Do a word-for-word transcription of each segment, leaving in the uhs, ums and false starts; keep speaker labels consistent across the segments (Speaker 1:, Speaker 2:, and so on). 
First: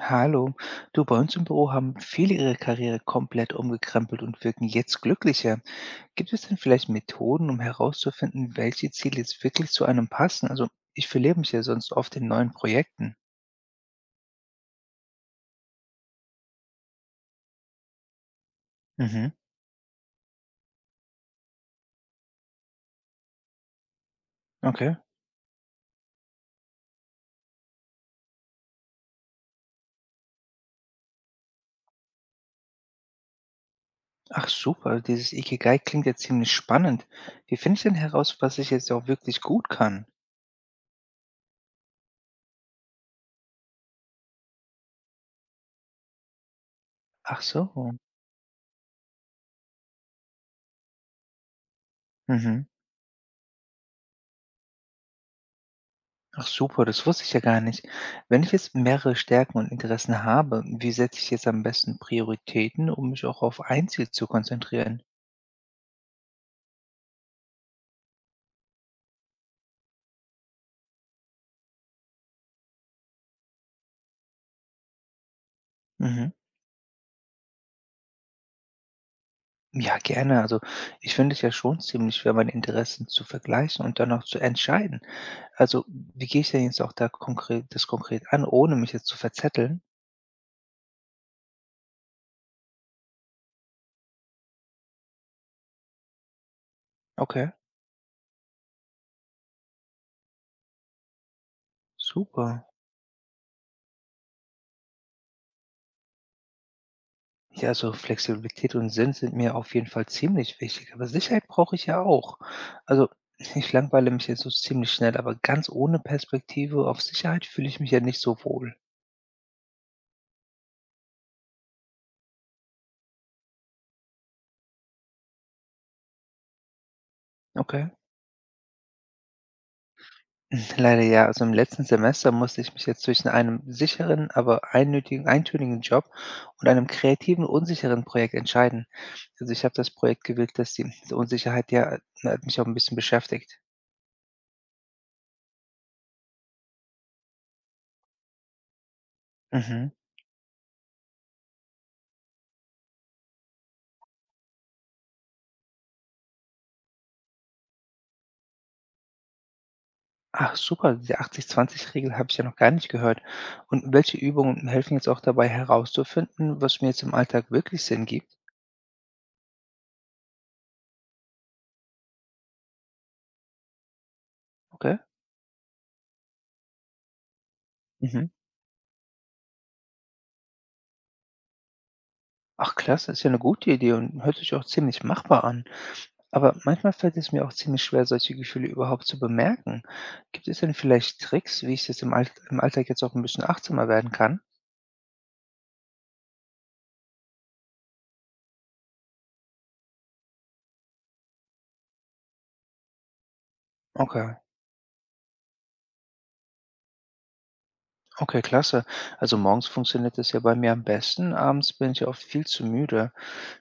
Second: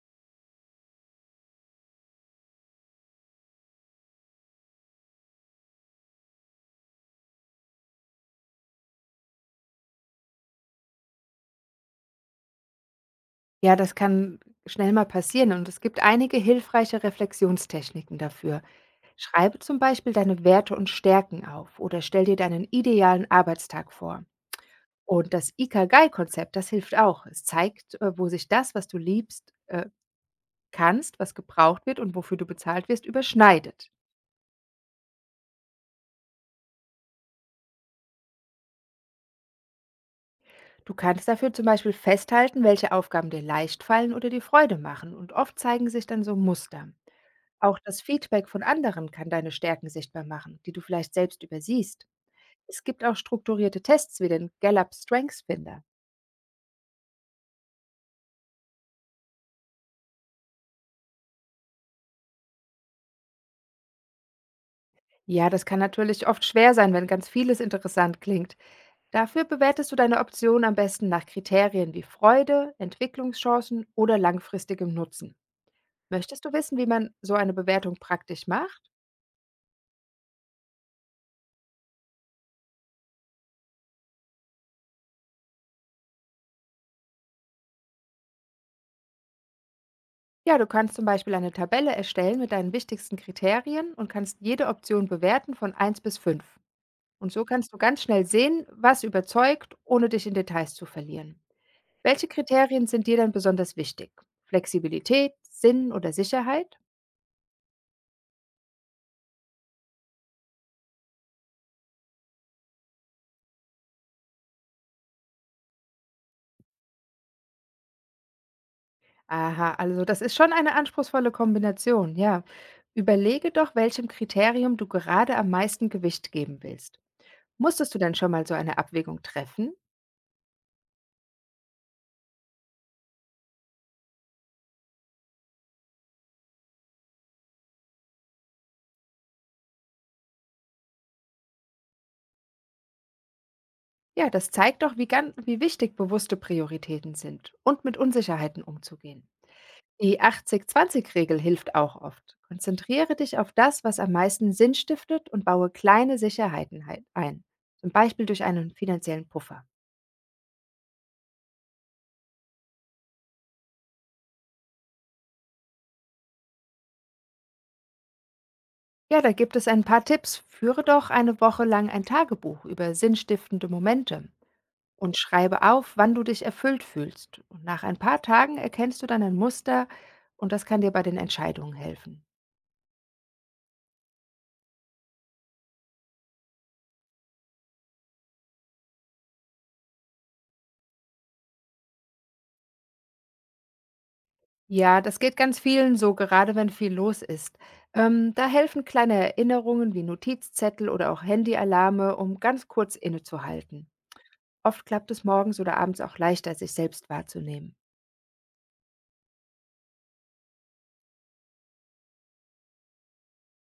Speaker 1: Hallo, du, bei uns im Büro haben viele ihre Karriere komplett umgekrempelt und wirken jetzt glücklicher. Gibt es denn vielleicht Methoden, um herauszufinden, welche Ziele jetzt wirklich zu einem passen? Also ich verliere mich ja sonst oft in neuen Projekten.
Speaker 2: Ja, das kann schnell mal passieren und es gibt einige hilfreiche Reflexionstechniken dafür.
Speaker 1: Mhm.
Speaker 2: Schreibe zum Beispiel deine Werte und Stärken auf oder stell dir deinen idealen Arbeitstag vor.
Speaker 1: Okay.
Speaker 2: Und das Ikigai-Konzept, das hilft auch. Es zeigt, äh, wo sich das, was du liebst, äh, kannst, was gebraucht wird und wofür du bezahlt wirst, überschneidet.
Speaker 1: Ach super, dieses Ikigai klingt ja ziemlich spannend. Wie finde ich denn heraus, was ich jetzt auch wirklich gut kann?
Speaker 2: Du kannst dafür zum Beispiel festhalten, welche Aufgaben dir leicht fallen oder dir Freude machen und oft zeigen sich dann so Muster.
Speaker 1: Ach
Speaker 2: Auch
Speaker 1: so.
Speaker 2: das Feedback von anderen kann deine Stärken sichtbar machen, die du vielleicht selbst übersiehst.
Speaker 1: Mhm.
Speaker 2: Es gibt auch strukturierte Tests wie den Gallup Strengths Finder.
Speaker 1: Ach super, das wusste ich ja gar nicht. Wenn ich jetzt mehrere Stärken und Interessen habe, wie setze ich jetzt am besten Prioritäten, um mich auch auf ein Ziel zu konzentrieren?
Speaker 2: Ja, das kann natürlich oft schwer sein, wenn ganz vieles interessant klingt. Dafür bewertest du deine Option am besten nach Kriterien wie Freude, Entwicklungschancen oder langfristigem Nutzen.
Speaker 1: Mhm.
Speaker 2: Möchtest du wissen, wie man so eine Bewertung praktisch macht?
Speaker 1: Ja, gerne. Also ich finde es ja schon ziemlich schwer, meine Interessen zu vergleichen und dann auch zu entscheiden. Also wie gehe ich denn jetzt auch da konkret, das konkret an, ohne mich jetzt zu verzetteln?
Speaker 2: Ja, du kannst zum Beispiel eine Tabelle erstellen mit deinen wichtigsten Kriterien und kannst jede Option bewerten von eins bis fünf. Und so
Speaker 1: Okay,
Speaker 2: kannst du ganz schnell sehen, was überzeugt, ohne dich in Details zu verlieren. Welche
Speaker 1: super.
Speaker 2: Kriterien sind dir denn besonders wichtig? Flexibilität, Sinn oder Sicherheit?
Speaker 1: Ja, also Flexibilität und Sinn sind mir auf jeden Fall ziemlich wichtig, aber Sicherheit brauche ich ja auch. Also ich langweile mich jetzt so ziemlich schnell, aber ganz ohne Perspektive auf Sicherheit fühle ich mich ja nicht so wohl.
Speaker 2: Aha, also das ist schon eine anspruchsvolle Kombination, ja. Überlege doch, welchem Kriterium du gerade am meisten Gewicht geben willst.
Speaker 1: Okay.
Speaker 2: Musstest du denn schon mal so eine Abwägung treffen?
Speaker 1: Leider ja. Also im letzten Semester musste ich mich jetzt zwischen einem sicheren, aber einnötigen, eintönigen Job und einem kreativen, unsicheren Projekt entscheiden. Also ich habe das Projekt gewählt, das die Unsicherheit ja äh, mich auch ein bisschen beschäftigt.
Speaker 2: Ja, das zeigt doch, wie, gan- wie wichtig bewusste Prioritäten sind und mit Unsicherheiten umzugehen.
Speaker 1: Mhm.
Speaker 2: Die achtzig zwanzig-Regel hilft auch oft. Konzentriere dich auf das, was am meisten Sinn stiftet und baue kleine Sicherheiten hei- ein. Zum Beispiel durch einen finanziellen Puffer.
Speaker 1: Ach super, diese achtzig zwanzig-Regel habe ich ja noch gar nicht gehört. Und welche Übungen helfen jetzt auch dabei herauszufinden, was mir jetzt im Alltag wirklich Sinn gibt?
Speaker 2: Ja, da gibt es ein paar Tipps. Führe doch eine Woche lang ein Tagebuch über sinnstiftende Momente
Speaker 1: Okay.
Speaker 2: und schreibe auf, wann du dich erfüllt fühlst. Und nach ein paar
Speaker 1: Mhm.
Speaker 2: Tagen erkennst du dann ein Muster und das kann dir bei den Entscheidungen helfen.
Speaker 1: Ach klasse, ist ja eine gute Idee und hört sich auch ziemlich machbar an. Aber manchmal fällt es mir auch ziemlich schwer, solche Gefühle überhaupt zu bemerken. Gibt es denn vielleicht Tricks, wie ich jetzt im Allt im Alltag jetzt auch ein bisschen achtsamer werden kann?
Speaker 2: Ja, das geht ganz vielen so, gerade wenn viel los ist. Ähm, da helfen kleine Erinnerungen wie Notizzettel oder auch Handyalarme, um ganz kurz innezuhalten.
Speaker 1: Okay,
Speaker 2: Oft klappt es morgens oder abends auch leichter, sich selbst wahrzunehmen.
Speaker 1: okay, klasse. Also morgens funktioniert das ja bei mir am besten, abends bin ich oft viel zu müde.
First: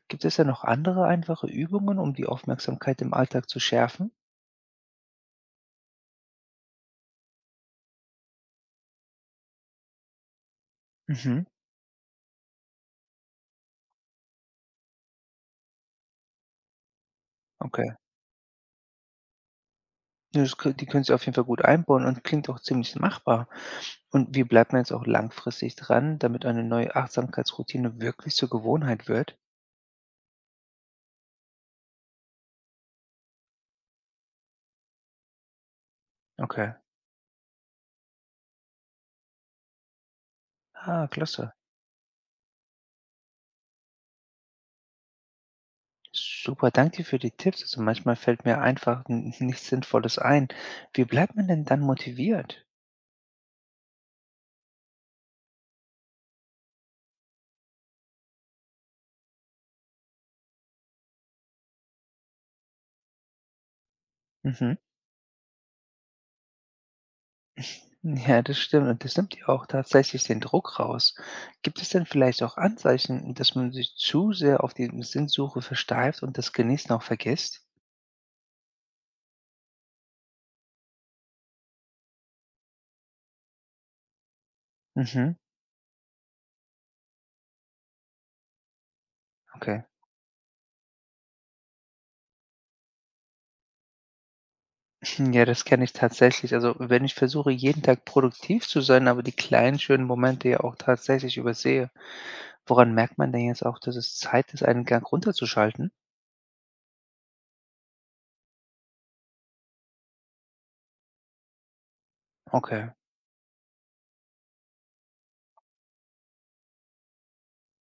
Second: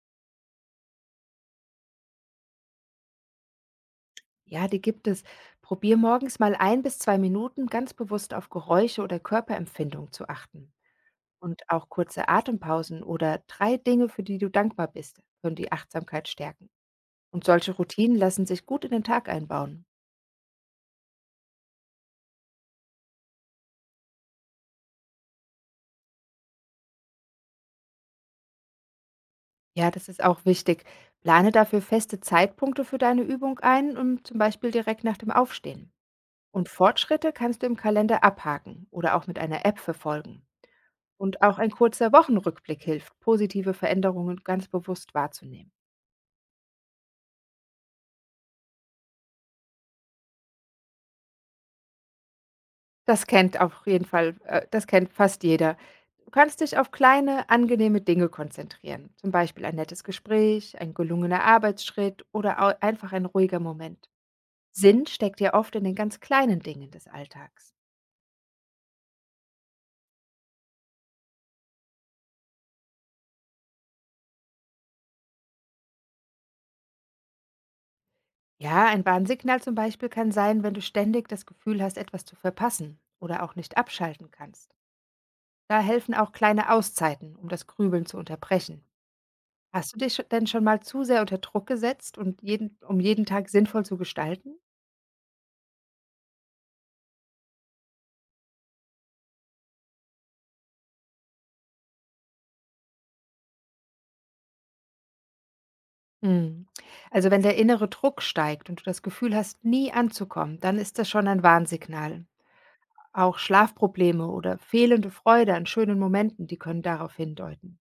Speaker 1: Gibt es denn noch andere einfache Übungen, um die Aufmerksamkeit im Alltag zu schärfen?
Speaker 2: Ja, die gibt es. Probier morgens mal ein bis zwei Minuten ganz bewusst auf Geräusche oder Körperempfindung zu achten.
Speaker 1: Mhm,
Speaker 2: Und auch kurze Atempausen oder drei Dinge, für die du dankbar bist, können die Achtsamkeit stärken. Und solche
Speaker 1: okay.
Speaker 2: Routinen lassen sich gut in den Tag einbauen.
Speaker 1: Ja, das kö die können Sie auf jeden Fall gut einbauen und klingt auch ziemlich machbar. Und wie bleibt man jetzt auch langfristig dran, damit eine neue Achtsamkeitsroutine wirklich zur Gewohnheit wird?
Speaker 2: Ja, das ist auch wichtig. Plane dafür feste Zeitpunkte für deine Übung ein und zum Beispiel direkt nach dem Aufstehen. Und
Speaker 1: Okay.
Speaker 2: Fortschritte kannst du im Kalender abhaken oder auch mit einer App verfolgen.
Speaker 1: Ah,
Speaker 2: Und
Speaker 1: klasse.
Speaker 2: auch ein kurzer Wochenrückblick hilft, positive Veränderungen ganz bewusst wahrzunehmen.
Speaker 1: Super, danke dir für die Tipps. Also manchmal fällt mir einfach n nichts Sinnvolles ein. Wie bleibt man denn dann motiviert?
Speaker 2: Das kennt auf jeden Fall, äh, Das kennt fast jeder. Du kannst dich auf kleine, angenehme Dinge konzentrieren. Zum Beispiel ein nettes Gespräch, ein gelungener Arbeitsschritt oder au- einfach ein ruhiger Moment.
Speaker 1: Mhm.
Speaker 2: Sinn steckt ja oft in den ganz kleinen Dingen des Alltags.
Speaker 1: Ja, das stimmt und das nimmt ja auch tatsächlich den Druck raus. Gibt es denn vielleicht auch Anzeichen, dass man sich zu sehr auf die Sinnsuche versteift und das Genießen auch vergisst?
Speaker 2: Ja, ein Warnsignal zum Beispiel kann sein, wenn du ständig das Gefühl hast, etwas zu verpassen oder auch nicht abschalten kannst.
Speaker 1: Mhm,
Speaker 2: Da helfen auch kleine Auszeiten, um das Grübeln zu unterbrechen.
Speaker 1: okay.
Speaker 2: Hast du dich sch- denn schon mal zu sehr unter Druck gesetzt und jeden, um jeden Tag sinnvoll zu gestalten?
Speaker 1: Hm, ja, das kenne ich tatsächlich. Also, wenn ich versuche, jeden Tag produktiv zu sein, aber die kleinen schönen Momente ja auch tatsächlich übersehe, woran merkt man denn jetzt auch, dass es Zeit ist, einen Gang runterzuschalten?
Speaker 2: Hm. Also wenn der innere Druck steigt und du das Gefühl hast, nie anzukommen, dann ist das schon ein Warnsignal.
Speaker 1: Okay.
Speaker 2: Auch Schlafprobleme oder fehlende Freude an schönen Momenten, die können darauf hindeuten.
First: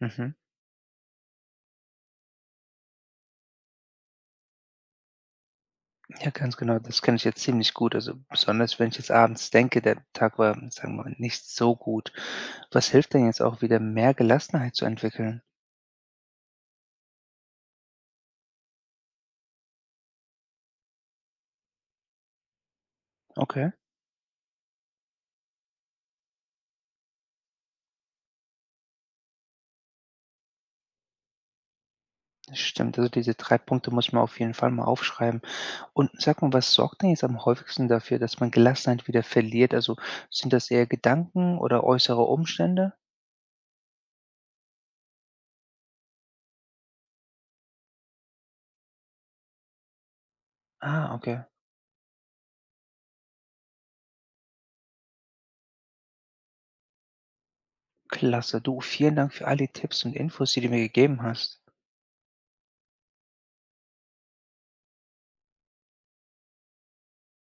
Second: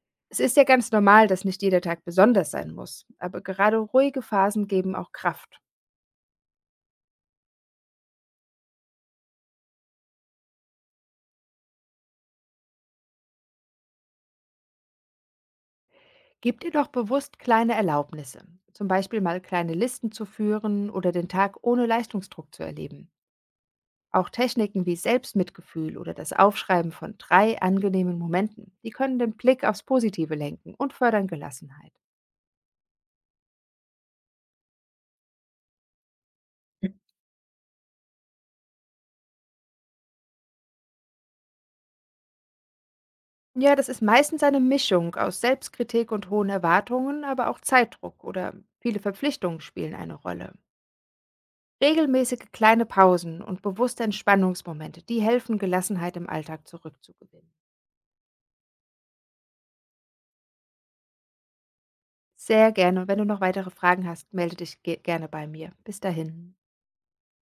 Speaker 1: Mhm.
Speaker 2: Es ist ja ganz normal, dass nicht jeder Tag besonders sein muss, aber gerade ruhige Phasen geben auch Kraft.
Speaker 1: Ja, ganz genau, das kenne ich jetzt ziemlich gut. Also, besonders wenn ich jetzt abends denke, der Tag war, sagen wir mal, nicht so gut. Was hilft denn jetzt auch wieder, mehr Gelassenheit zu entwickeln?
Speaker 2: Gib dir doch bewusst kleine Erlaubnisse, zum Beispiel mal kleine Listen zu führen oder den Tag ohne Leistungsdruck zu erleben.
Speaker 1: Okay,
Speaker 2: Auch Techniken wie Selbstmitgefühl oder das Aufschreiben von drei angenehmen Momenten, die können den Blick aufs Positive lenken und fördern Gelassenheit.
Speaker 1: das stimmt. Also, diese drei Punkte muss man auf jeden Fall mal aufschreiben. Und sag mal, was sorgt denn jetzt am häufigsten dafür, dass man Gelassenheit wieder verliert? Also, sind das eher Gedanken oder äußere Umstände?
Speaker 2: Ja, das ist meistens eine Mischung aus Selbstkritik und hohen Erwartungen, aber auch Zeitdruck oder viele Verpflichtungen spielen eine Rolle.
Speaker 1: Ah, okay.
Speaker 2: Regelmäßige kleine Pausen und bewusste Entspannungsmomente, die helfen, Gelassenheit im Alltag zurückzugewinnen.
Speaker 1: Klasse. Du, vielen Dank für all die Tipps und Infos, die du mir gegeben hast.
Speaker 2: Sehr gerne. Und wenn du noch weitere Fragen hast, melde dich ge gerne bei mir. Bis dahin.